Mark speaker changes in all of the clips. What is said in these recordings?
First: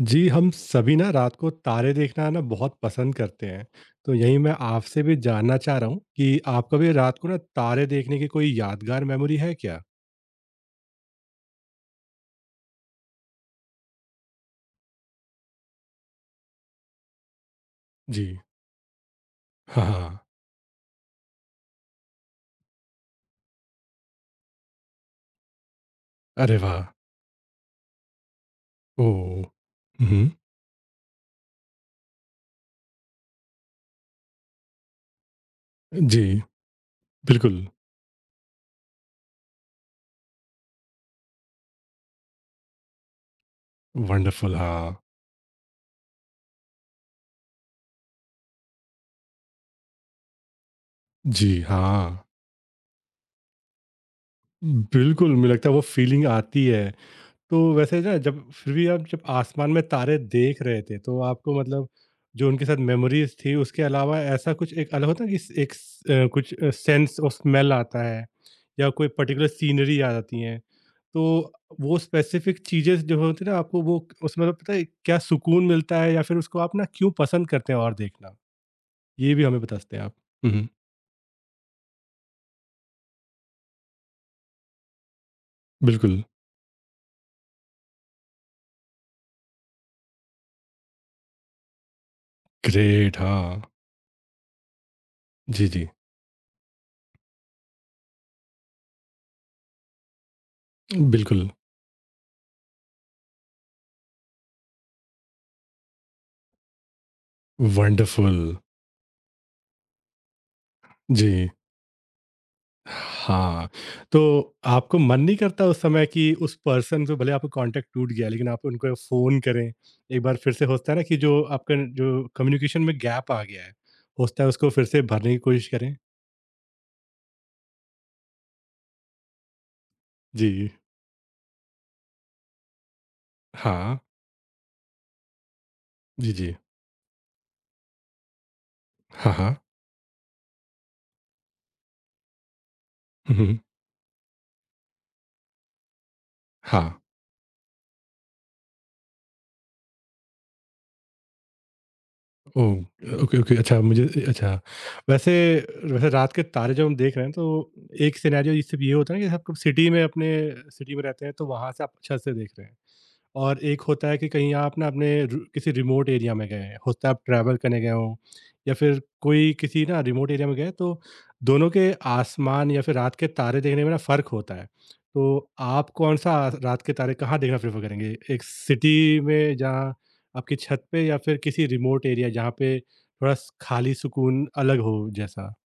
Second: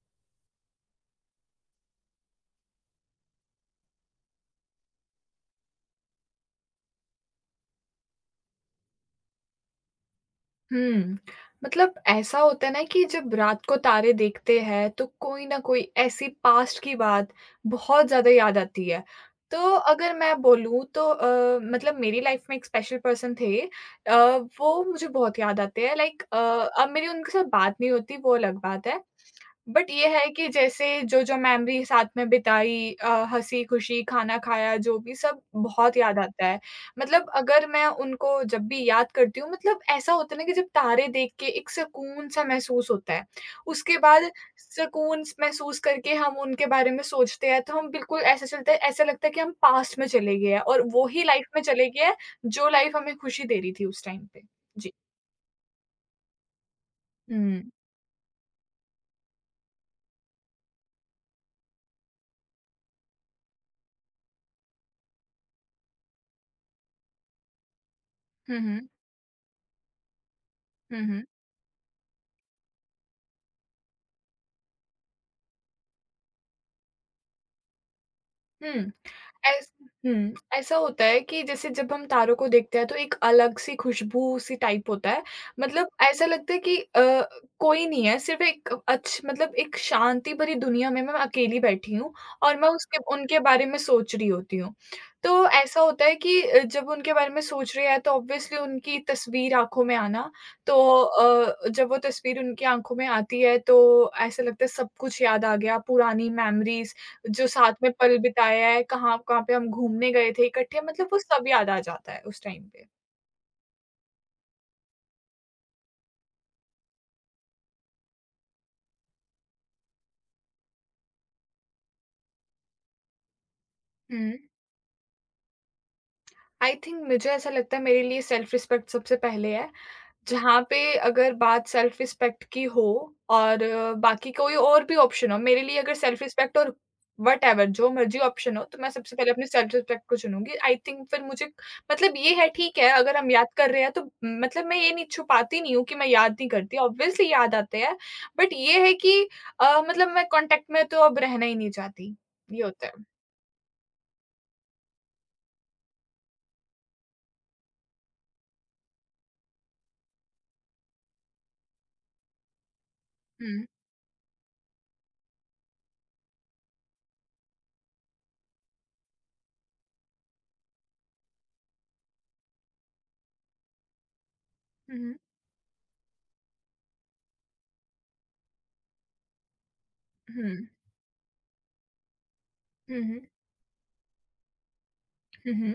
Speaker 1: जी, हम सभी ना रात को तारे देखना ना बहुत पसंद करते हैं। तो यही मैं आपसे भी जानना चाह रहा हूँ कि आपका भी रात को ना तारे देखने की कोई यादगार मेमोरी है क्या?
Speaker 2: हुँ। मतलब ऐसा होता है ना कि जब रात को तारे देखते हैं, तो कोई न कोई ऐसी पास्ट की बात बहुत ज़्यादा
Speaker 1: जी।
Speaker 2: याद आती है। तो
Speaker 1: हाँ,
Speaker 2: अगर
Speaker 1: हाँ।
Speaker 2: मैं बोलूँ तो मतलब मेरी लाइफ़ में एक स्पेशल पर्सन थे अ, वो मुझे बहुत याद आते हैं लाइक
Speaker 1: अरे वाह!
Speaker 2: अब मेरी उनके साथ बात नहीं होती, वो अलग बात है।
Speaker 1: ओह!
Speaker 2: बट ये
Speaker 1: हुँ,
Speaker 2: है कि जैसे जो-जो मेमोरी साथ में बिताई हँसी-खुशी, खाना खाया, जो भी सब बहुत याद
Speaker 1: जी,
Speaker 2: आता है। मतलब
Speaker 1: बिल्कुल।
Speaker 2: अगर मैं उनको जब भी याद करती हूँ मतलब ऐसा होता है ना कि जब तारे देख के एक सुकून-सा महसूस होता है। उसके बाद
Speaker 1: वंडरफुल हाँ।
Speaker 2: सुकून स महसूस करके हम उनके बारे में सोचते हैं, तो हम बिल्कुल ऐसा चलता है ऐसा लगता है कि हम पास्ट में चले गए हैं और वो ही लाइफ़
Speaker 1: जी,
Speaker 2: में चले गए हैं,
Speaker 1: हाँ।
Speaker 2: जो लाइफ़ हमें खुशी दे रही थी उस टाइम पे। जी।
Speaker 1: बिल्कुल, मुझे लगता है वो फ़ीलिंग आती है।
Speaker 2: हुँ।
Speaker 1: तो वैसे ना जब फिर भी आप जब आसमान में तारे देख रहे थे तो आपको मतलब जो उनके साथ मेमोरीज थी उसके अलावा ऐसा कुछ एक अलग होता है कि कुछ सेंस और स्मेल आता है
Speaker 2: हुँ, हुँ।
Speaker 1: या कोई पर्टिकुलर सीनरी याद आती है
Speaker 2: हुँ,
Speaker 1: तो
Speaker 2: हुँ।
Speaker 1: वो स्पेसिफिक चीजें जो होती है ना आपको वो उसमें मतलब पता है क्या सुकून मिलता है या फिर उसको आप ना क्यों पसंद करते हैं और देखना
Speaker 2: हुँ।
Speaker 1: ये भी हमें
Speaker 2: ऐस
Speaker 1: बताते हैं आप। हम्म।
Speaker 2: ऐसा होता है कि जैसे जब हम तारों को देखते हैं तो एक अलग-सी खुशबू-सी टाइप होता है। मतलब
Speaker 1: बिल्कुल।
Speaker 2: ऐसा लगता है कि कोई नहीं है, सिर्फ़ एक अच्छ मतलब एक शांति भरी दुनिया में मैं अकेली बैठी हूँ और मैं उसके
Speaker 1: ग्रेट
Speaker 2: उनके
Speaker 1: हाँ।
Speaker 2: बारे में सोच रही होती हूँ। तो
Speaker 1: जी
Speaker 2: ऐसा
Speaker 1: जी।
Speaker 2: होता है कि जब उनके बारे में सोच रहे हैं तो ऑब्वियसली उनकी तस्वीर आँखों में आना, तो
Speaker 1: बिल्कुल।
Speaker 2: जब वो तस्वीर उनकी आँखों में आती है तो ऐसा लगता है सब कुछ याद आ गया, पुरानी मेमोरीज़ जो साथ में पल
Speaker 1: वंडरफुल।
Speaker 2: बिताया है, कहाँ-कहाँ पे हम घूमने गए थे इकट्ठे, मतलब वो
Speaker 1: जी।
Speaker 2: सब याद आ जाता है उस टाइम पे।
Speaker 1: हाँ, तो आपको मन नहीं करता उस समय कि उस पर्सन से भले आपका कांटेक्ट टूट गया, लेकिन आप उनको फ़ोन करें? एक बार फिर से होता है ना कि जो आपका जो कम्युनिकेशन में गैप आ गया है,
Speaker 2: हुँ।
Speaker 1: होता है उसको फिर से भरने की कोशिश करें?
Speaker 2: आई थिंक मुझे ऐसा लगता है मेरे लिए सेल्फ रिस्पेक्ट सबसे पहले है। जहाँ
Speaker 1: जी,
Speaker 2: पे अगर बात सेल्फ रिस्पेक्ट की हो और
Speaker 1: हाँ।
Speaker 2: बाकी कोई और भी ऑप्शन हो, मेरे लिए अगर सेल्फ
Speaker 1: जी, जी।
Speaker 2: रिस्पेक्ट और व्हॉटएवर जो मर्ज़ी ऑप्शन हो, तो मैं सबसे पहले
Speaker 1: हाँ,
Speaker 2: अपने
Speaker 1: हाँ।
Speaker 2: सेल्फ रिस्पेक्ट को चुनूँगी। आई थिंक फिर मुझे मतलब ये है ठीक है, अगर हम
Speaker 1: हुँ,
Speaker 2: याद
Speaker 1: हुँ।
Speaker 2: कर रहे हैं तो मतलब मैं ये नहीं छुपाती नहीं हूँ कि मैं याद नहीं करती,
Speaker 1: हाँ।
Speaker 2: ऑब्वियसली याद आते हैं। बट ये है कि मतलब मैं कॉन्टैक्ट में तो अब रहना ही नहीं चाहती, ये
Speaker 1: ओह!
Speaker 2: होता है।
Speaker 1: Okay, okay. अच्छा मुझे अच्छा, वैसे वैसे रात के तारे जब हम देख रहे हैं तो एक सिनेरियो ये सिर्फ़ ये होता है ना कि आप सिटी में अपने सिटी में रहते हैं, तो वहाँ से आप छत से देख रहे हैं। और
Speaker 2: हुँ।
Speaker 1: एक होता है कि कहीं आप ना अपने रू किसी रिमोट एरिया में गए हैं, होता है आप ट्रैवल करने गए हों या फिर कोई किसी ना रिमोट एरिया में गए तो दोनों के आसमान या फिर रात के तारे देखने में ना फ़र्क होता है।
Speaker 2: हुँ, हुँ।
Speaker 1: तो आप कौन-सा रात के तारे कहाँ देखना प्रेफ़र करेंगे? एक सिटी में जहाँ आपकी
Speaker 2: हुँ,
Speaker 1: छत पे या फिर किसी रिमोट एरिया जहाँ पे
Speaker 2: हुँ, हुँ।
Speaker 1: थोड़ा स खाली सुकून अलग हो जैसा?
Speaker 2: हुँ, हुँ।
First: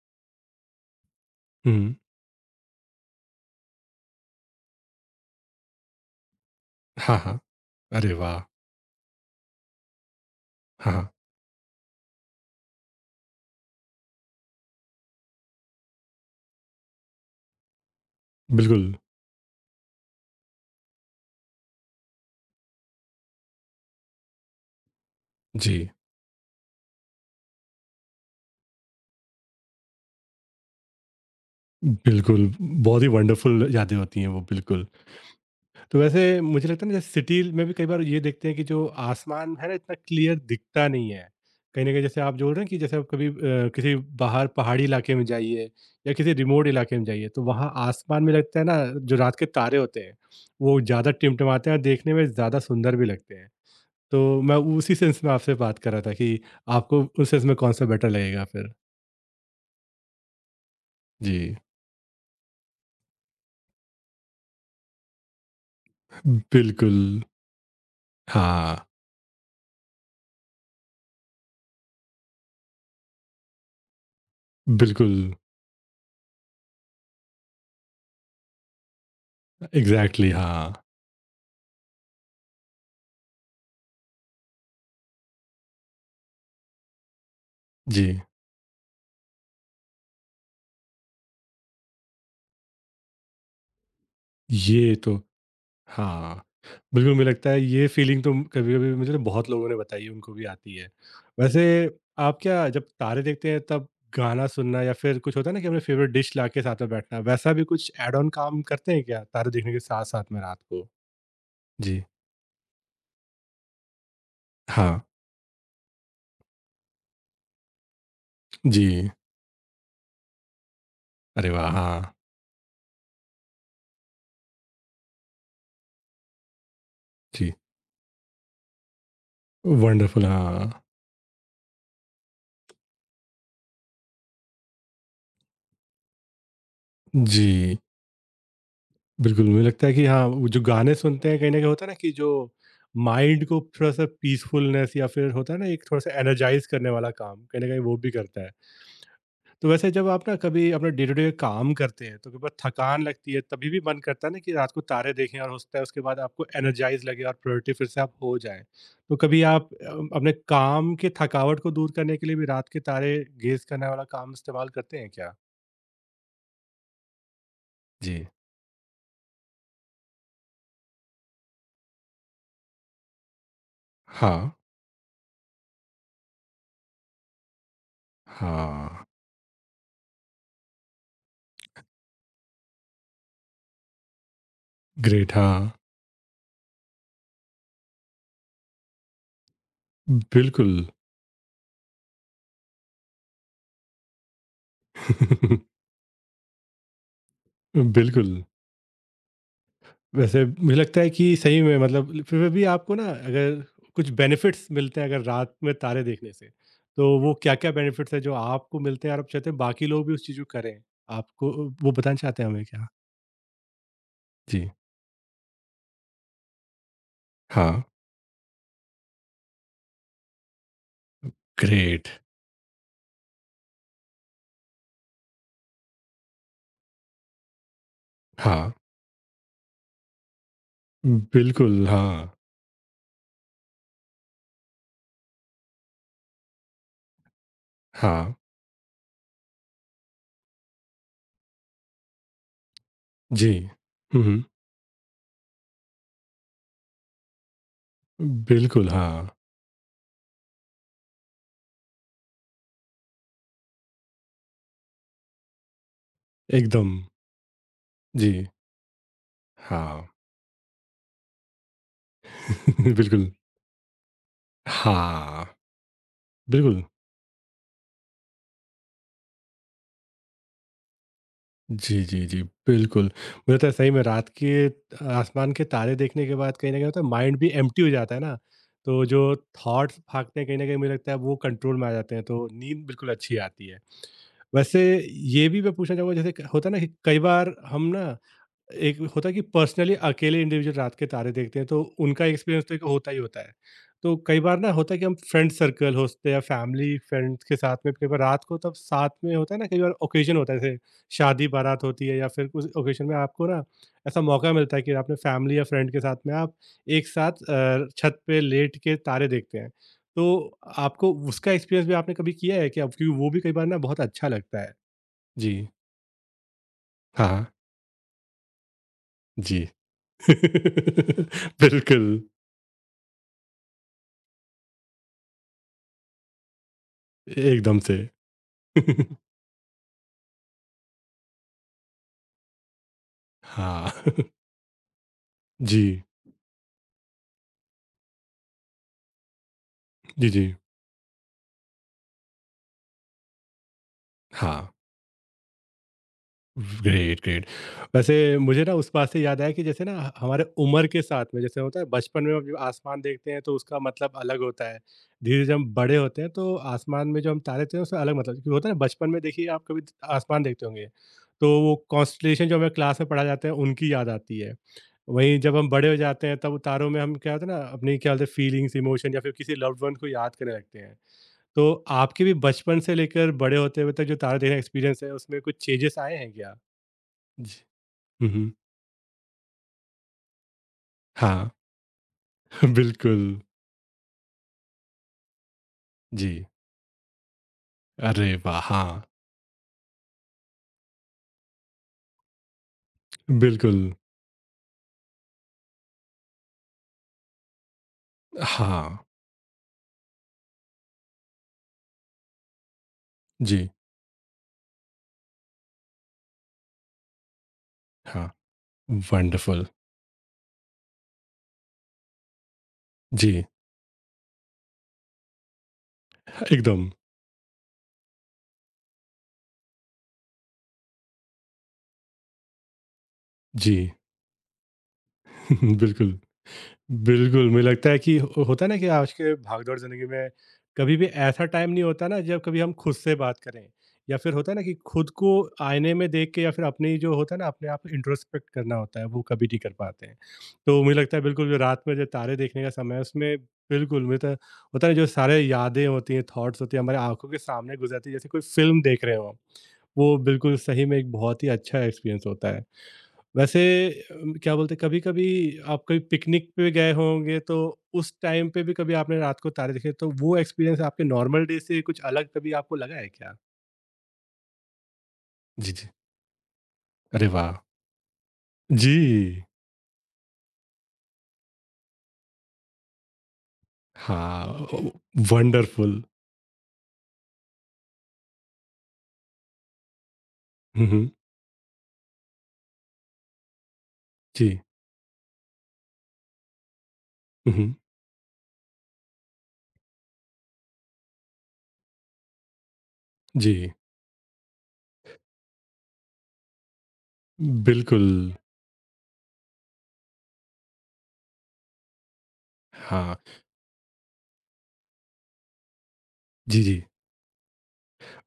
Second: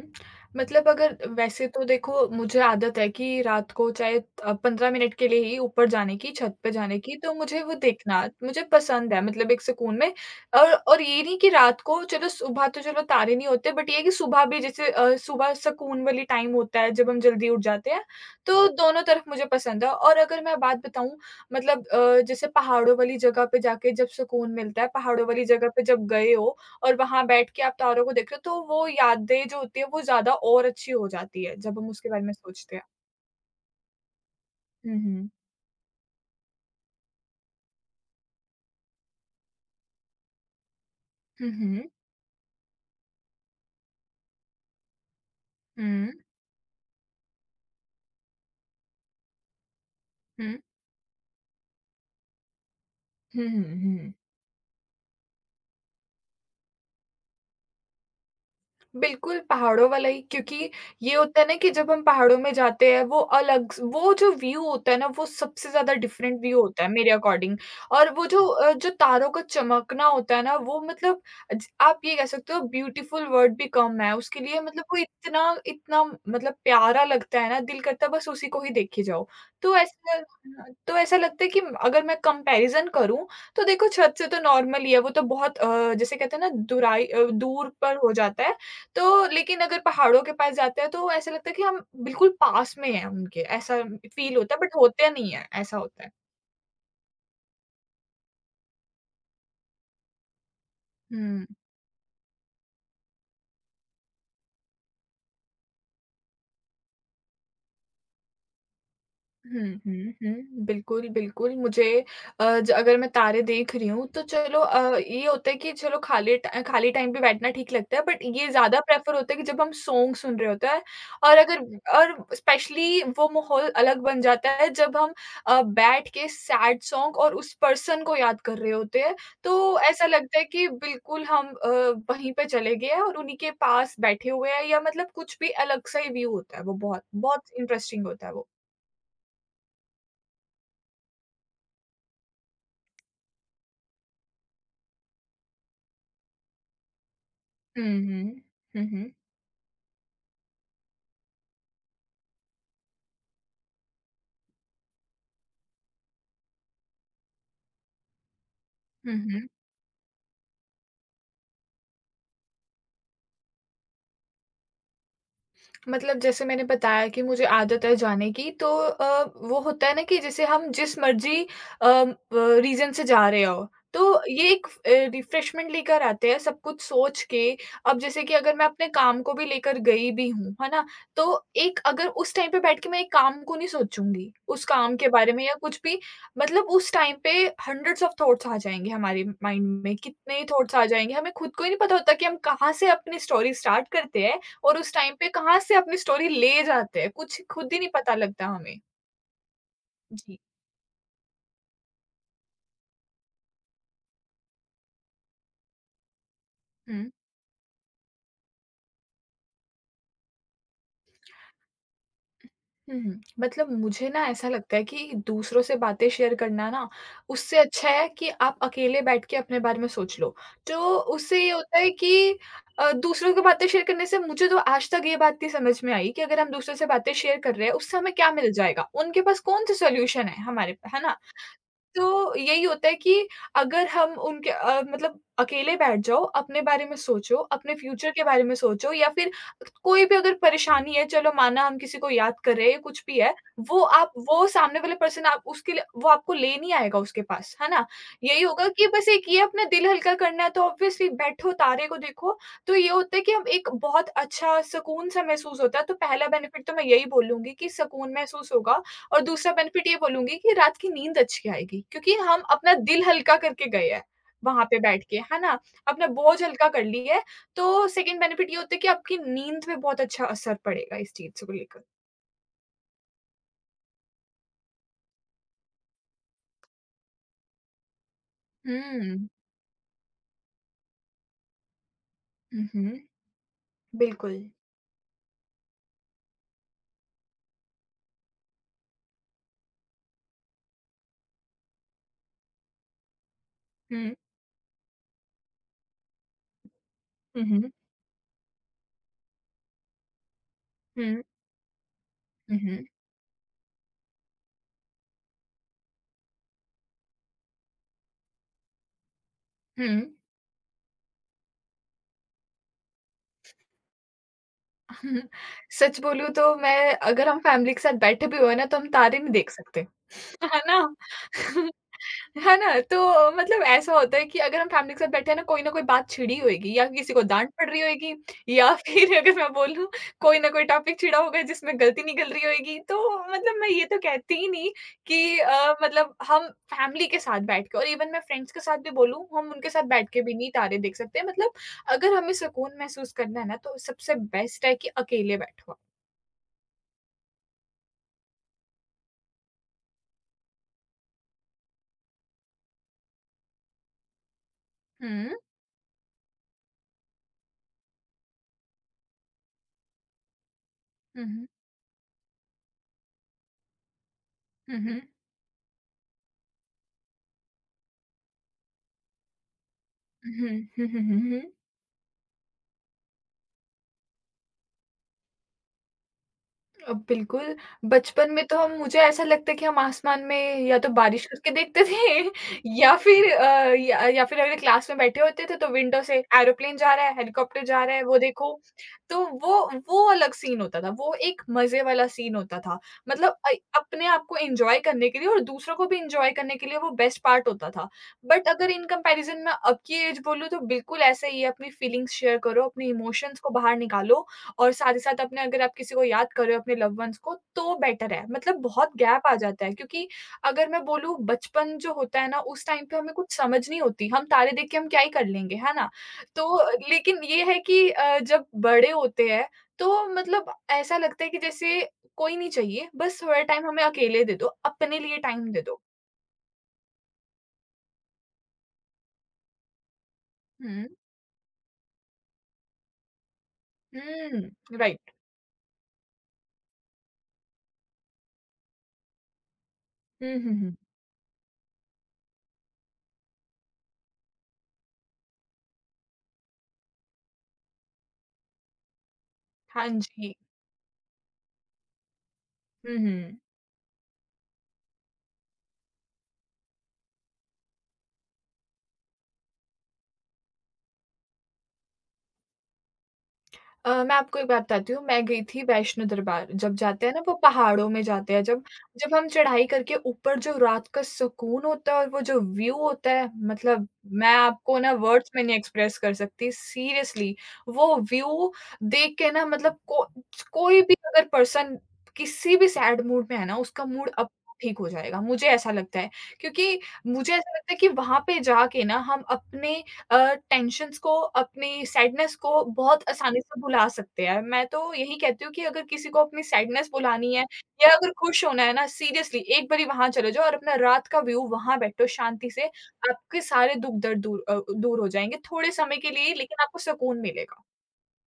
Speaker 2: मतलब अगर वैसे तो
Speaker 1: हुँ।
Speaker 2: देखो मुझे आदत है कि रात को चाहे 15 मिनट के लिए ही ऊपर जाने की, छत पे जाने की,
Speaker 1: हाँ,
Speaker 2: तो
Speaker 1: हाँ।
Speaker 2: मुझे वो
Speaker 1: अरे
Speaker 2: देखना
Speaker 1: वाह!
Speaker 2: मुझे पसंद है मतलब एक सुकून में। और
Speaker 1: हाँ,
Speaker 2: और
Speaker 1: हाँ।
Speaker 2: ये नहीं कि रात को चलो सुबह तो चलो तारे नहीं होते बट ये है कि सुबह भी जैसे सुबह सुकून वाली टाइम होता है जब हम जल्दी उठ जाते हैं, तो
Speaker 1: बिल्कुल।
Speaker 2: दोनों तरफ मुझे पसंद है। और अगर मैं बात बताऊँ मतलब जैसे पहाड़ों वाली जगह पे जाके जब सुकून मिलता है, पहाड़ों वाली जगह पे
Speaker 1: जी।
Speaker 2: जब गए हो और वहाँ बैठ के आप तारों को देख रहे हो, तो वो यादें जो होती है वो ज़्यादा और अच्छी हो जाती है, जब हम उसके बारे में
Speaker 1: बिल्कुल,
Speaker 2: सोचते हैं।
Speaker 1: बहुत ही वंडरफुल यादें होती हैं वो, बिल्कुल।
Speaker 2: हुँ, हुँ।
Speaker 1: तो वैसे मुझे लगता है ना जैसे सिटी में भी कई बार ये देखते हैं कि जो आसमान है ना इतना क्लियर दिखता नहीं है।
Speaker 2: हुँ,
Speaker 1: कहीं
Speaker 2: हुँ।
Speaker 1: न कहीं जैसे आप जो बोल रहे हैं कि जैसे आप कभी किसी बाहर पहाड़ी इलाके में जाइए
Speaker 2: हुँ।
Speaker 1: या किसी रिमोट इलाके में जाइए तो वहाँ आसमान में लगता है ना जो रात के तारे होते हैं
Speaker 2: हुँ,
Speaker 1: वो ज़्यादा टिमटिमाते हैं और देखने में ज़्यादा सुंदर भी लगते
Speaker 2: हुँ,
Speaker 1: हैं।
Speaker 2: हुँ, हुँ।
Speaker 1: तो मैं उसी सेंस में आपसे बात कर रहा था कि आपको उस सेंस में कौन-सा बेटर लगेगा फिर?
Speaker 2: बिल्कुल, पहाड़ों वाला ही क्योंकि ये होता है
Speaker 1: जी।
Speaker 2: ना कि जब हम पहाड़ों में जाते हैं, वो अलग वो जो व्यू होता है ना, वो सबसे ज़्यादा डिफरेंट व्यू होता है
Speaker 1: बिल्कुल।
Speaker 2: मेरे अकॉर्डिंग और वो जो अ,
Speaker 1: हाँ,
Speaker 2: जो तारों का चमकना होता है ना, वो मतलब ज आप ये कह सकते हो ब्यूटीफुल वर्ड भी कम है, उसके लिए मतलब वो
Speaker 1: बिल्कुल।
Speaker 2: इतना इतना मतलब प्यारा लगता है ना, दिल करता है बस उसी को ही देखे जाओ। तो ऐसा
Speaker 1: एग्ज़ैक्टली
Speaker 2: हाँ,
Speaker 1: हाँ।
Speaker 2: तो ऐसा लगता है कि अगर मैं कंपैरिज़न करूँ, तो देखो छत से तो नॉर्मल ही है, वो तो बहुत जैसे कहते हैं ना, दूर पर हो
Speaker 1: जी।
Speaker 2: जाता है। तो लेकिन अगर पहाड़ों के पास जाते हैं तो ऐसा लगता है कि हम बिल्कुल पास में हैं उनके, ऐसा फील होता है बट
Speaker 1: ये
Speaker 2: होते
Speaker 1: तो
Speaker 2: नहीं है, ऐसा होता है।
Speaker 1: हाँ, बिल्कुल मुझे लगता है ये फ़ीलिंग तो कभी-कभी मुझे ना बहुत लोगों ने बताई है, उनको भी आती है।
Speaker 2: हुँ।
Speaker 1: वैसे आप क्या जब तारे देखते हैं तब गाना सुनना या फिर कुछ होता है ना कि अपने फ़ेवरेट डिश लाके साथ में बैठना, वैसा भी कुछ ऐड ऑन काम करते हैं क्या तारे
Speaker 2: हुँ,
Speaker 1: देखने के
Speaker 2: हुँ,
Speaker 1: साथ-साथ में रात
Speaker 2: हुँ।
Speaker 1: को?
Speaker 2: बिल्कुल, बिल्कुल मुझे
Speaker 1: जी,
Speaker 2: अ, ज अगर मैं तारे देख रही हूँ तो चलो
Speaker 1: हाँ,
Speaker 2: ये होता है कि चलो खाली ट खाली टाइम पे बैठना ठीक लगता है बट ये ज़्यादा
Speaker 1: जी।
Speaker 2: प्रेफ़र होता है कि जब हम सॉन्ग सुन रहे होते हैं और
Speaker 1: अरे
Speaker 2: अगर
Speaker 1: वाह! हाँ,
Speaker 2: स्पेशली वो माहौल अलग बन जाता है जब हम बैठ के सैड सॉन्ग और
Speaker 1: जी।
Speaker 2: उस पर्सन को याद कर रहे होते हैं, तो ऐसा
Speaker 1: वंडरफुल
Speaker 2: लगता है कि
Speaker 1: हाँ,
Speaker 2: बिल्कुल हम वहीं पे चले गए हैं और उन्हीं के पास बैठे हुए हैं या मतलब कुछ भी अलग सा ही व्यू होता है वो बहुत, बहुत
Speaker 1: जी।
Speaker 2: इंटरेस्टिंग होता है वो।
Speaker 1: बिल्कुल, मुझे लगता है कि हाँ, वो जो गाने सुनते हैं कहीं न कहीं होता है ना कि जो माइंड को थोड़ा-सा पीसफुलनेस या फिर होता है ना एक थोड़ा-सा एनर्जाइज़ करने वाला काम, कहीं न कहीं
Speaker 2: Hı
Speaker 1: वो भी
Speaker 2: hı.
Speaker 1: करता है।
Speaker 2: Hı hı.
Speaker 1: तो वैसे जब आप ना कभी अपना डे टू डे काम करते हैं तो कई बार थकान लगती है तभी भी मन करता है ना कि रात को तारे देखें और हो सकता है उसके बाद आपको एनर्जाइज़ लगे और प्रोडक्टिव फिर से आप हो जाएँ।
Speaker 2: Hı
Speaker 1: तो कभी
Speaker 2: hı.
Speaker 1: आप अपने काम के थकावट को दूर करने के लिए भी रात के तारे गेज़ करने वाला काम इस्तेमाल करते हैं क्या?
Speaker 2: मतलब जैसे मैंने बताया कि मुझे आदत है
Speaker 1: जी।
Speaker 2: जाने की तो वो होता है ना कि जैसे हम जिस मर्जी रीजन से जा रहे हो तो ये
Speaker 1: हाँ।
Speaker 2: एक रिफ्रेशमेंट लेकर आते हैं सब कुछ सोच के अब जैसे कि अगर मैं अपने
Speaker 1: हाँ।
Speaker 2: काम को भी लेकर गई भी हूँ है ना तो एक अगर उस टाइम पे बैठ के मैं एक काम को नहीं सोचूंगी उस काम के
Speaker 1: ग्रेट
Speaker 2: बारे में या
Speaker 1: हाँ।
Speaker 2: कुछ भी मतलब उस टाइम पे हंड्रेड्स ऑफ थॉट्स आ जाएंगे हमारे माइंड में कितने ही थॉट्स
Speaker 1: बिल्कुल।
Speaker 2: आ जाएंगे हमें खुद को ही नहीं पता होता कि हम कहाँ से अपनी स्टोरी स्टार्ट करते हैं और उस टाइम पे कहाँ से अपनी स्टोरी ले जाते हैं, कुछ खुद ही नहीं पता
Speaker 1: बिल्कुल।
Speaker 2: लगता हमें। जी।
Speaker 1: वैसे मुझे लगता है कि सही में मतलब फिर भी आपको ना अगर कुछ बेनिफिट्स मिलते हैं अगर रात में तारे देखने से, तो
Speaker 2: हुँ,
Speaker 1: वो क्या-क्या बेनिफिट्स हैं जो आपको मिलते हैं और आप चाहते हैं बाकी लोग भी उस चीज़ को करें? आपको वो बताना चाहते हैं हमें क्या?
Speaker 2: हुँ, मतलब मुझे ना ऐसा
Speaker 1: जी।
Speaker 2: लगता है कि दूसरों से बातें शेयर करना ना, उससे
Speaker 1: हाँ,
Speaker 2: अच्छा है कि आप अकेले बैठ के अपने बारे में सोच लो। तो उससे ये होता है
Speaker 1: ग्रेट।
Speaker 2: कि दूसरों की बातें शेयर करने से मुझे तो आज तक ये बात नहीं समझ में आई कि अगर हम दूसरों से बातें शेयर कर रहे हैं, उससे हमें क्या मिल
Speaker 1: हाँ।
Speaker 2: जाएगा? उनके पास कौन-सा सॉल्यूशन है हमारे है ना?
Speaker 1: बिल्कुल, हाँ।
Speaker 2: तो यही होता है कि अगर हम उनके मतलब अकेले बैठ जाओ, अपने बारे में सोचो, अपने फ्यूचर के
Speaker 1: हाँ।
Speaker 2: बारे में सोचो या फिर कोई भी अगर परेशानी है, चलो माना हम किसी को याद कर रहे हैं, कुछ भी है,
Speaker 1: जी।
Speaker 2: वो आप
Speaker 1: हुँ, हुँ।
Speaker 2: वो सामने वाले पर्सन आप उसके लिए वो आपको ले नहीं आएगा उसके पास, है ना? यही होगा कि
Speaker 1: बिल्कुल,
Speaker 2: बस
Speaker 1: हाँ।
Speaker 2: एक ये अपना दिल हल्का करना है तो ऑब्वियसली बैठो, तारे को देखो, तो ये होता है कि हम एक बहुत अच्छा सुकून-सा महसूस होता है, तो पहला बेनिफिट तो मैं
Speaker 1: एकदम।
Speaker 2: यही बोलूँगी कि सुकून
Speaker 1: जी।
Speaker 2: महसूस होगा और दूसरा बेनिफिट ये
Speaker 1: हाँ।
Speaker 2: बोलूँगी कि रात की नींद अच्छी आएगी, क्योंकि हम अपना दिल
Speaker 1: बिल्कुल।
Speaker 2: हल्का करके गए हैं, वहाँ पे बैठ के, है
Speaker 1: हाँ।
Speaker 2: ना? अपना बोझ हल्का
Speaker 1: बिल्कुल।
Speaker 2: कर ली है, तो सेकंड बेनिफिट ये होता है कि आपकी नींद पे बहुत अच्छा असर पड़ेगा इस चीज़ को लेकर।
Speaker 1: जी, जी, जी। बिल्कुल, मुझे लगता है सही में रात के आसमान के तारे देखने के बाद कहीं न कहीं होता है माइंड भी एम्प्टी हो जाता है ना, तो जो
Speaker 2: हुँ।
Speaker 1: थॉट्स भागते हैं कहीं न कहीं मुझे लगता है वो कंट्रोल में आ जाते हैं, तो
Speaker 2: हुँ,
Speaker 1: नींद
Speaker 2: हुँ।
Speaker 1: बिल्कुल अच्छी आती है।
Speaker 2: बिल्कुल।
Speaker 1: वैसे ये भी मैं पूछना चाहूँगा जैसे क होता है ना कि कई बार हम ना एक होता है कि पर्सनली अकेले इंडिविजुअल रात के तारे देखते हैं तो उनका एक्सपीरियंस तो एक होता ही होता है।
Speaker 2: हुँ।
Speaker 1: तो कई बार ना होता है कि हम फ्रेंड सर्कल होते हैं या फैमिली फ्रेंड्स
Speaker 2: हुँ,
Speaker 1: के
Speaker 2: हुँ।
Speaker 1: साथ में कई बार रात को तब साथ में होता है ना कई बार ओकेजन होता है जैसे
Speaker 2: हुँ,
Speaker 1: शादी बारात होती है या फिर उस
Speaker 2: हुँ,
Speaker 1: ओकेजन में आपको ना ऐसा मौका मिलता है कि आपने फैमिली या फ्रेंड के साथ में आप एक साथ छत पे लेट के तारे देखते हैं।
Speaker 2: हुँ, हुँ।
Speaker 1: तो आपको उसका एक्सपीरियंस भी आपने कभी किया है क्या? क्योंकि वो भी कई बार ना बहुत अच्छा लगता है। जी।
Speaker 2: सच बोलूँ तो मैं
Speaker 1: हाँ,
Speaker 2: अगर हम
Speaker 1: हाँ।
Speaker 2: फैमिली के साथ बैठे भी हुए ना, तो हम तारे नहीं देख
Speaker 1: जी।
Speaker 2: सकते, है ना?
Speaker 1: बिल्कुल,
Speaker 2: है ना? तो मतलब ऐसा होता है कि अगर हम फैमिली के साथ बैठे हैं ना, कोई न कोई बात छिड़ी होएगी या किसी को डाँट पड़
Speaker 1: एकदम
Speaker 2: रही
Speaker 1: से।
Speaker 2: होएगी या फिर अगर मैं बोलूँ कोई ना कोई टॉपिक छिड़ा होगा जिसमें गलती निकल रही होएगी। तो मतलब मैं ये
Speaker 1: हाँ,
Speaker 2: तो कहती ही नहीं कि
Speaker 1: जी,
Speaker 2: मतलब हम फैमिली के साथ बैठ के और इवन मैं फ्रेंड्स के साथ भी बोलूँ, हम उनके साथ बैठ के
Speaker 1: जी,
Speaker 2: भी नहीं
Speaker 1: जी,
Speaker 2: तारे देख सकते। मतलब अगर हमें सुकून महसूस करना है ना, तो सबसे बेस्ट
Speaker 1: हाँ।
Speaker 2: है कि अकेले बैठो आप।
Speaker 1: Great, great. वैसे मुझे ना उस बात से याद आया कि जैसे ना हमारे उम्र के साथ में जैसे होता है बचपन में हम जो आसमान देखते हैं तो उसका मतलब अलग होता है।
Speaker 2: हुँ, हुँ,
Speaker 1: धीरे जब हम बड़े होते हैं तो आसमान में जो हम तारे थे उसका अलग मतलब क्योंकि होता है ना बचपन में देखिए आप कभी आसमान देखते होंगे,
Speaker 2: हुँ,
Speaker 1: तो वो कॉन्स्टेलेशन जो हमें क्लास में पढ़ाया जाता है उनकी याद आती है।
Speaker 2: हुँ, हुँ,
Speaker 1: वहीं जब हम बड़े हो जाते हैं तब तारों में हम क्या होता है ना अपनी क्या बोलते हैं फीलिंग्स, इमोशन या फिर किसी लव्ड वन को
Speaker 2: हुँ,
Speaker 1: याद करने
Speaker 2: हुँ,
Speaker 1: लगते
Speaker 2: हुँ,
Speaker 1: हैं।
Speaker 2: हुँ, हुँ, हुँ।
Speaker 1: तो आपके भी बचपन से लेकर बड़े होते हुए तक जो तारे देखने का एक्सपीरियंस है उसमें कुछ चेंजेस आए हैं क्या?
Speaker 2: बिल्कुल,
Speaker 1: जी, हुँ,
Speaker 2: बचपन में
Speaker 1: हुँ।
Speaker 2: तो हम मुझे ऐसा लगता है कि हम आसमान में या तो बारिश
Speaker 1: हाँ,
Speaker 2: करके देखते थे या
Speaker 1: बिल्कुल,
Speaker 2: फिर या फिर अगर क्लास में बैठे होते थे तो विंडो से
Speaker 1: जी।
Speaker 2: एरोप्लेन जा रहा है, हेलीकॉप्टर जा रहा है, वो
Speaker 1: अरे
Speaker 2: देखो।
Speaker 1: वाह! हाँ,
Speaker 2: तो वो वो अलग सीन होता था, वो एक मज़े वाला सीन होता था। मतलब
Speaker 1: बिल्कुल।
Speaker 2: अपने आप को एन्जॉय करने के लिए और दूसरों को भी एन्जॉय करने के लिए वो बेस्ट पार्ट होता था। बट अगर इन
Speaker 1: हाँ,
Speaker 2: कंपैरिज़न में अब की ऐज बोलूँ तो बिल्कुल ऐसा ही है, अपनी फीलिंग्स शेयर करो, अपने इमोशंस को
Speaker 1: जी,
Speaker 2: बाहर निकालो और साथ ही साथ अपने अगर आप किसी को याद कर रहे हो अपने लव्ड वन्स को तो बेटर है।
Speaker 1: हाँ,
Speaker 2: मतलब बहुत गैप आ जाता
Speaker 1: वंडरफुल।
Speaker 2: है क्योंकि अगर मैं बोलूँ बचपन जो होता है ना उस टाइम पे हमें कुछ
Speaker 1: जी,
Speaker 2: समझ नहीं होती। हम तारे देख के हम क्या ही कर लेंगे, है ना? तो
Speaker 1: एकदम,
Speaker 2: लेकिन ये है कि जब बड़े होते हैं तो मतलब ऐसा लगता है कि जैसे कोई नहीं चाहिए, बस थोड़ा टाइम हमें
Speaker 1: जी,
Speaker 2: अकेले दे दो, अपने लिए टाइम दे दो।
Speaker 1: बिल्कुल। बिल्कुल, मुझे लगता है कि हो होता है ना कि आज के भागदौड़ ज़िंदगी में
Speaker 2: हुँ।
Speaker 1: कभी भी ऐसा टाइम नहीं होता ना जब कभी हम खुद से बात करें या फिर
Speaker 2: हुँ,
Speaker 1: होता है ना कि खुद
Speaker 2: राइट।
Speaker 1: को आईने में देख के या फिर अपनी जो होता है ना अपने आप इंट्रोस्पेक्ट करना होता है वो कभी नहीं कर पाते हैं।
Speaker 2: हुँ, हुँ, हुँ।
Speaker 1: तो मुझे लगता है बिल्कुल जो रात में जो तारे देखने का समय है उसमें बिल्कुल मुझे तो होता है ना जो सारे यादें होती हैं, थॉट्स होती हैं हमारे आँखों के सामने गुजरती है जैसे कोई फ़िल्म देख रहे हों,
Speaker 2: हाँ
Speaker 1: वो
Speaker 2: जी।
Speaker 1: बिल्कुल सही में एक बहुत ही अच्छा एक्सपीरियंस होता है।
Speaker 2: हुँ, हुँ।
Speaker 1: वैसे क्या बोलते हैं कभी-कभी आप कभी पिकनिक पे गए होंगे तो उस टाइम पे भी कभी आपने रात को तारे देखे तो वो एक्सपीरियंस आपके नॉर्मल डे से कुछ अलग कभी आपको लगा है क्या?
Speaker 2: मैं आपको एक बात बताती हूँ, मैं गई थी
Speaker 1: जी, जी।
Speaker 2: वैष्णो दरबार, जब जाते हैं ना
Speaker 1: अरे
Speaker 2: वो
Speaker 1: वाह!
Speaker 2: पहाड़ों में जाते हैं जब,
Speaker 1: जी।
Speaker 2: जब हम चढ़ाई करके ऊपर जो रात का सुकून होता है और वो जो व्यू होता है, मतलब मैं
Speaker 1: हाँ,
Speaker 2: आपको
Speaker 1: ओ
Speaker 2: ना वर्ड्स में नहीं एक्सप्रेस
Speaker 1: वंडरफुल।
Speaker 2: कर सकती सीरियसली। वो व्यू देख के ना मतलब को कोई
Speaker 1: हुँ,
Speaker 2: भी
Speaker 1: हुँ।
Speaker 2: अगर पर्सन किसी भी सैड मूड में है ना, उसका मूड अपने आप
Speaker 1: जी।
Speaker 2: ठीक हो जाएगा, मुझे ऐसा लगता है। क्योंकि मुझे ऐसा
Speaker 1: हुँ,
Speaker 2: लगता
Speaker 1: हुँ।
Speaker 2: है कि वहाँ पे जाके ना हम अपने अ, टेंशन्स को, अपनी सैडनेस को बहुत आसानी से
Speaker 1: जी,
Speaker 2: भुला सकते हैं। मैं तो यही कहती हूँ कि अगर किसी को अपनी सैडनेस भुलानी है या
Speaker 1: बिल्कुल।
Speaker 2: अगर खुश होना है ना सीरियसली एक बारी वहाँ चले जाओ और अपना रात का व्यू वहाँ बैठो शांति से,
Speaker 1: हाँ।
Speaker 2: आपके सारे दुःख-दर्द दूर हो जाएँगे थोड़े समय के लिए ही
Speaker 1: जी,
Speaker 2: लेकिन आपको
Speaker 1: जी।
Speaker 2: सुकून मिलेगा।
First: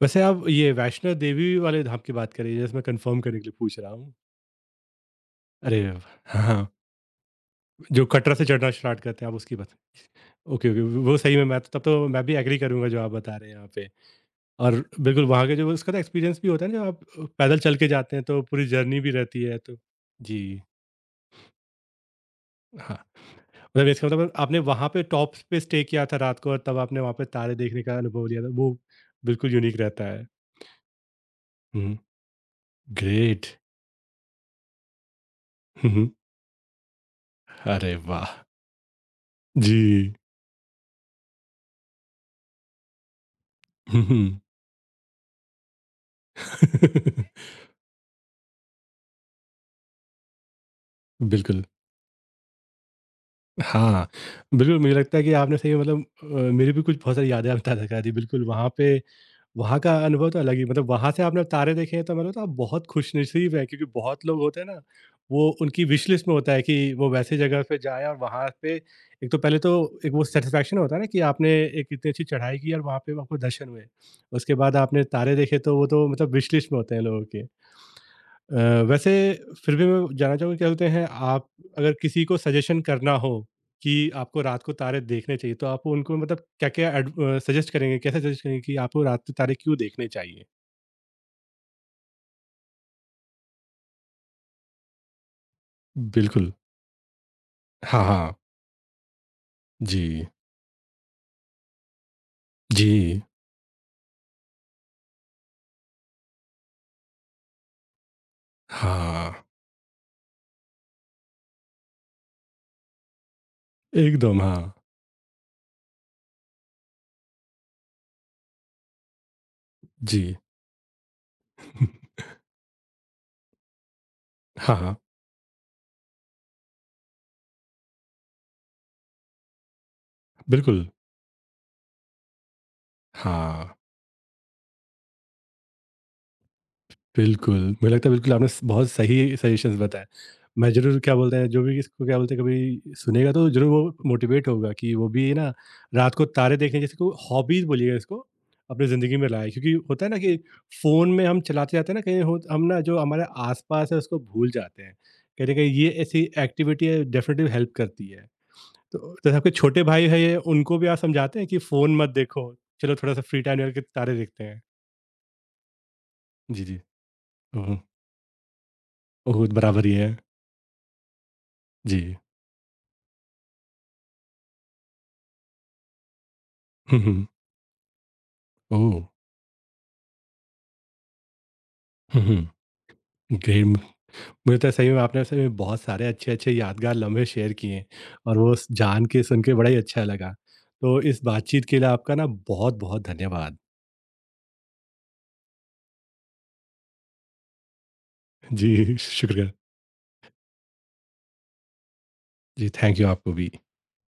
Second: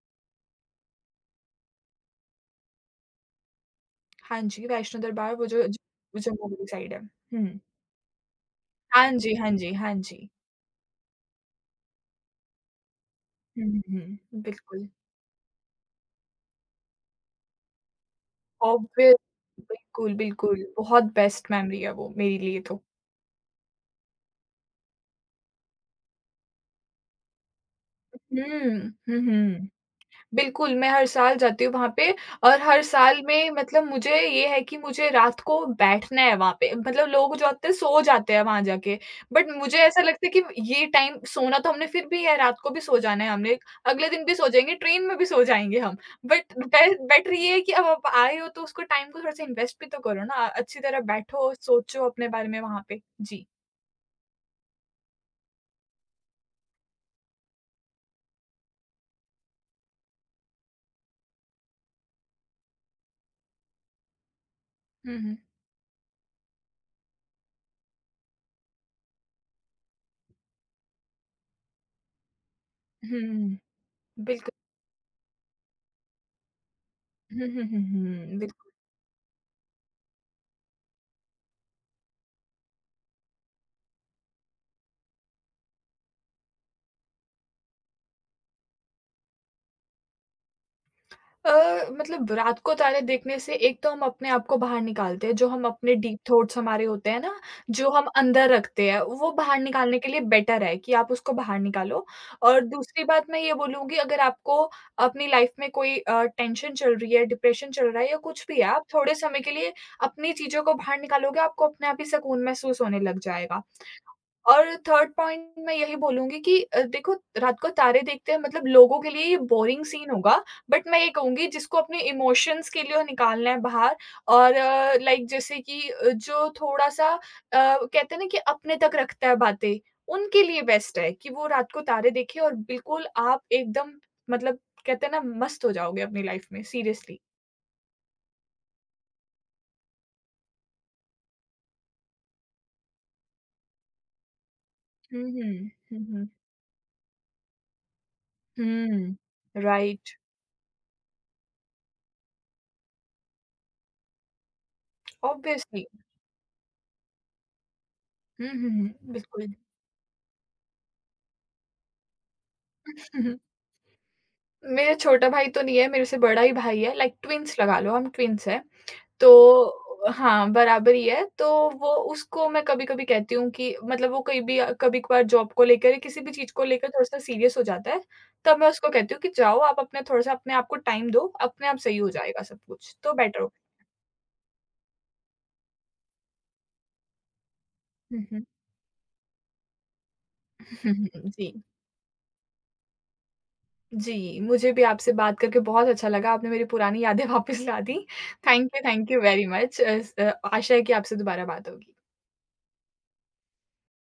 Speaker 1: वैसे आप ये वैष्णो देवी वाले धाम की बात कर रही हैं, जस्ट मैं कन्फर्म करने के लिए पूछ रहा हूँ?
Speaker 2: हाँ जी, वैष्णो दरबार वो जो
Speaker 1: अरे वाह!
Speaker 2: जो
Speaker 1: हाँ,
Speaker 2: जम्मू
Speaker 1: हाँ।
Speaker 2: वाली साइड है। हुँ।
Speaker 1: जो कटरा से चढ़ना स्टार्ट
Speaker 2: हाँ
Speaker 1: करते हैं,
Speaker 2: जी,
Speaker 1: आप
Speaker 2: हाँ
Speaker 1: उसकी
Speaker 2: जी, हाँ
Speaker 1: बता
Speaker 2: जी।
Speaker 1: Okay, okay. व वो सही में मैं तो तब तो मैं भी एग्री करूँगा जो आप बता रहे हैं यहाँ
Speaker 2: हुँ,
Speaker 1: पे।
Speaker 2: हुँ, हुँ।
Speaker 1: और
Speaker 2: बिल्कुल।
Speaker 1: बिल्कुल वहाँ का जो उसका ना एक्सपीरियंस भी होता है ना जब आप पैदल चल के जाते हैं तो पूरी जर्नी भी
Speaker 2: ऑब्वियस
Speaker 1: रहती है तो
Speaker 2: बिल्कुल,
Speaker 1: जी,
Speaker 2: बिल्कुल। बहुत बेस्ट मेमोरी है वो मेरे लिए तो।
Speaker 1: हाँ। मतलब इसका मतलब आपने वहाँ पे टॉप्स पे स्टे किया था रात को और तब आपने वहाँ पे तारे देखने का अनुभव लिया था। वो
Speaker 2: हुँ। हुँ,
Speaker 1: बिल्कुल
Speaker 2: हुँ।
Speaker 1: यूनिक रहता है।
Speaker 2: बिल्कुल, मैं हर साल जाती हूँ वहाँ
Speaker 1: हुँ,
Speaker 2: पे और हर साल
Speaker 1: ग्रेट।
Speaker 2: में मतलब मुझे ये है कि मुझे रात को
Speaker 1: हुँ, हुँ।
Speaker 2: बैठना है वहाँ पे। मतलब लोग जो होते हैं
Speaker 1: अरे
Speaker 2: सो जाते
Speaker 1: वाह!
Speaker 2: हैं वहाँ जाके, बट मुझे ऐसा
Speaker 1: जी।
Speaker 2: लगता है कि ये टाइम सोना तो हमने फिर भी है, रात को भी सो जाना है हमने,
Speaker 1: हुँ,
Speaker 2: अगले दिन भी
Speaker 1: हुँ।
Speaker 2: सो जाएँगे, ट्रेन में भी सो जाएँगे हम। बट बै बेटर ये है कि अब आप आए हो तो उसको टाइम को थोड़ा-सा इन्वेस्ट भी तो करो ना, अच्छी तरह बैठो,
Speaker 1: बिल्कुल।
Speaker 2: सोचो अपने बारे में वहाँ पे। जी।
Speaker 1: हाँ, बिल्कुल मुझे लगता है कि आपने सही में मतलब मेरी भी कुछ बहुत सारी यादें आप ताज़ा करा दी। बिल्कुल वहाँ पे वहाँ का अनुभव तो अलग ही मतलब वहाँ से आपने तारे देखे हैं तो मतलब तो आप बहुत खुशनसीब हैं क्योंकि बहुत लोग होते हैं ना
Speaker 2: हुँ, हुँ।
Speaker 1: वो उनकी विश लिस्ट में होता है कि वो वैसे जगह पे जाएँ और वहाँ पे एक तो पहले तो एक वो सैटिस्फैक्शन होता है ना कि आपने एक इतनी अच्छी चढ़ाई की और वहाँ पे आपको
Speaker 2: हुँ,
Speaker 1: दर्शन हुए।
Speaker 2: बिल्कुल।
Speaker 1: उसके बाद आपने तारे देखे तो वो तो मतलब विश लिस्ट में होते हैं लोगों के।
Speaker 2: हुँ, हुँ, हुँ, हुँ,
Speaker 1: अ,
Speaker 2: बिल्कुल।
Speaker 1: वैसे फिर भी मैं जानना चाहूँगा क्या बोलते हैं आप अगर किसी को सजेशन करना हो कि आपको रात को तारे देखने चाहिए तो आप उनको मतलब क्या-क्या सजेस्ट करेंगे? कैसे सजेस्ट करेंगे कि आपको रात को तारे क्यों देखने चाहिए?
Speaker 2: अ, मतलब रात को तारे देखने से एक तो हम अपने आप को बाहर निकालते हैं, जो हम अपने डीप
Speaker 1: बिल्कुल।
Speaker 2: थॉट्स हमारे होते हैं ना, जो
Speaker 1: हाँ,
Speaker 2: हम
Speaker 1: हाँ।
Speaker 2: अंदर रखते हैं, वो बाहर निकालने के लिए
Speaker 1: जी,
Speaker 2: बेटर है कि आप उसको बाहर निकालो। और दूसरी
Speaker 1: जी।
Speaker 2: बात मैं ये बोलूँगी अगर आपको अपनी लाइफ में कोई टेंशन चल रही है, डिप्रेशन चल रहा है या कुछ भी है, आप थोड़े
Speaker 1: हाँ,
Speaker 2: समय के लिए अपनी चीज़ों को बाहर निकालोगे, आपको अपने आप ही सुकून महसूस होने लग जाएगा।
Speaker 1: एकदम
Speaker 2: और
Speaker 1: हाँ।
Speaker 2: थर्ड पॉइंट मैं यही बोलूँगी कि देखो रात को तारे देखते हैं मतलब लोगों के लिए ये बोरिंग सीन
Speaker 1: जी।
Speaker 2: होगा, बट मैं ये कहूँगी जिसको अपने इमोशंस के लिए निकालना है बाहर और
Speaker 1: हाँ, हाँ।
Speaker 2: लाइक जैसे कि जो थोड़ा-सा कहते हैं ना कि अपने तक रखता है बातें, उनके लिए
Speaker 1: बिल्कुल।
Speaker 2: बेस्ट है कि वो रात को तारे देखें और बिल्कुल आप
Speaker 1: हाँ।
Speaker 2: एकदम मतलब कहते हैं ना मस्त हो जाओगे अपनी लाइफ में सीरियसली।
Speaker 1: बिल्कुल, मुझे लगता है बिल्कुल आपने स बहुत सही सजेशंस बताए। मैं ज़रूर क्या बोलते हैं, जो भी इसको क्या बोलते हैं कभी सुनेगा तो ज़रूर वो मोटिवेट होगा कि वो
Speaker 2: हुँ,
Speaker 1: भी ना
Speaker 2: हुँ। हुँ,
Speaker 1: रात को
Speaker 2: हुँ।
Speaker 1: तारे देखने जैसे को हॉबीज़ बोलिएगा इसको, अपनी
Speaker 2: हुँ,
Speaker 1: ज़िंदगी में लाए। क्योंकि होता है
Speaker 2: राइट
Speaker 1: ना कि फ़ोन में हम चलाते जाते हैं ना कहीं हो हम ना जो हमारे आस-पास है उसको भूल जाते हैं। कहीं न कहीं
Speaker 2: ऑब्वियसली।
Speaker 1: ये ऐसी एक्टिविटी है डेफिनिटली हेल्प करती है।
Speaker 2: हुँ, हुँ, हुँ,
Speaker 1: तो जैसे आपके
Speaker 2: बिल्कुल।
Speaker 1: छोटे भाई हैं ये उनको भी आप समझाते हैं कि फ़ोन मत देखो, चलो थोड़ा-सा फ्री टाइम निकाल के तारे देखते हैं?
Speaker 2: मेरा छोटा भाई तो नहीं है, मेरे से बड़ा ही
Speaker 1: जी, जी।
Speaker 2: भाई है, लाइक ट्विन्स
Speaker 1: ओह!
Speaker 2: लगा लो, हम ट्विन्स हैं। तो
Speaker 1: ओह! बराबर ही है।
Speaker 2: हाँ, बराबर ही है, तो वो
Speaker 1: जी।
Speaker 2: उसको मैं कभी-कभी कहती हूँ कि मतलब वो कहीं भी कभी-कभार जॉब को लेकर या किसी भी चीज़ को लेकर
Speaker 1: हुँ,
Speaker 2: थोड़ा-सा
Speaker 1: हुँ।
Speaker 2: सीरियस हो जाता है, तब मैं उसको
Speaker 1: ओह!
Speaker 2: कहती हूँ कि जाओ आप अपने थोड़ा-सा अपने आप को टाइम दो, अपने आप सही हो
Speaker 1: हुँ,
Speaker 2: जाएगा
Speaker 1: हुँ।
Speaker 2: सब कुछ, तो बेटर हो
Speaker 1: ग्रेट मुझे तो सही में आपने सही में बहुत सारे अच्छे-अच्छे यादगार लम्हे शेयर किए हैं
Speaker 2: हुँ,
Speaker 1: और
Speaker 2: हुँ।
Speaker 1: वो स जान के, सुन के बड़ा ही अच्छा लगा। तो इस
Speaker 2: जी।
Speaker 1: बातचीत के लिए आपका ना बहुत-बहुत धन्यवाद।
Speaker 2: जी, मुझे भी आपसे बात करके बहुत अच्छा लगा, आपने मेरी पुरानी यादें वापस ला दी।
Speaker 1: जी,
Speaker 2: थैंक यू वेरी
Speaker 1: शुक्रिया।
Speaker 2: मच। आशा है कि आपसे दोबारा बात होगी।
Speaker 1: जी, थैंक यू आपको भी।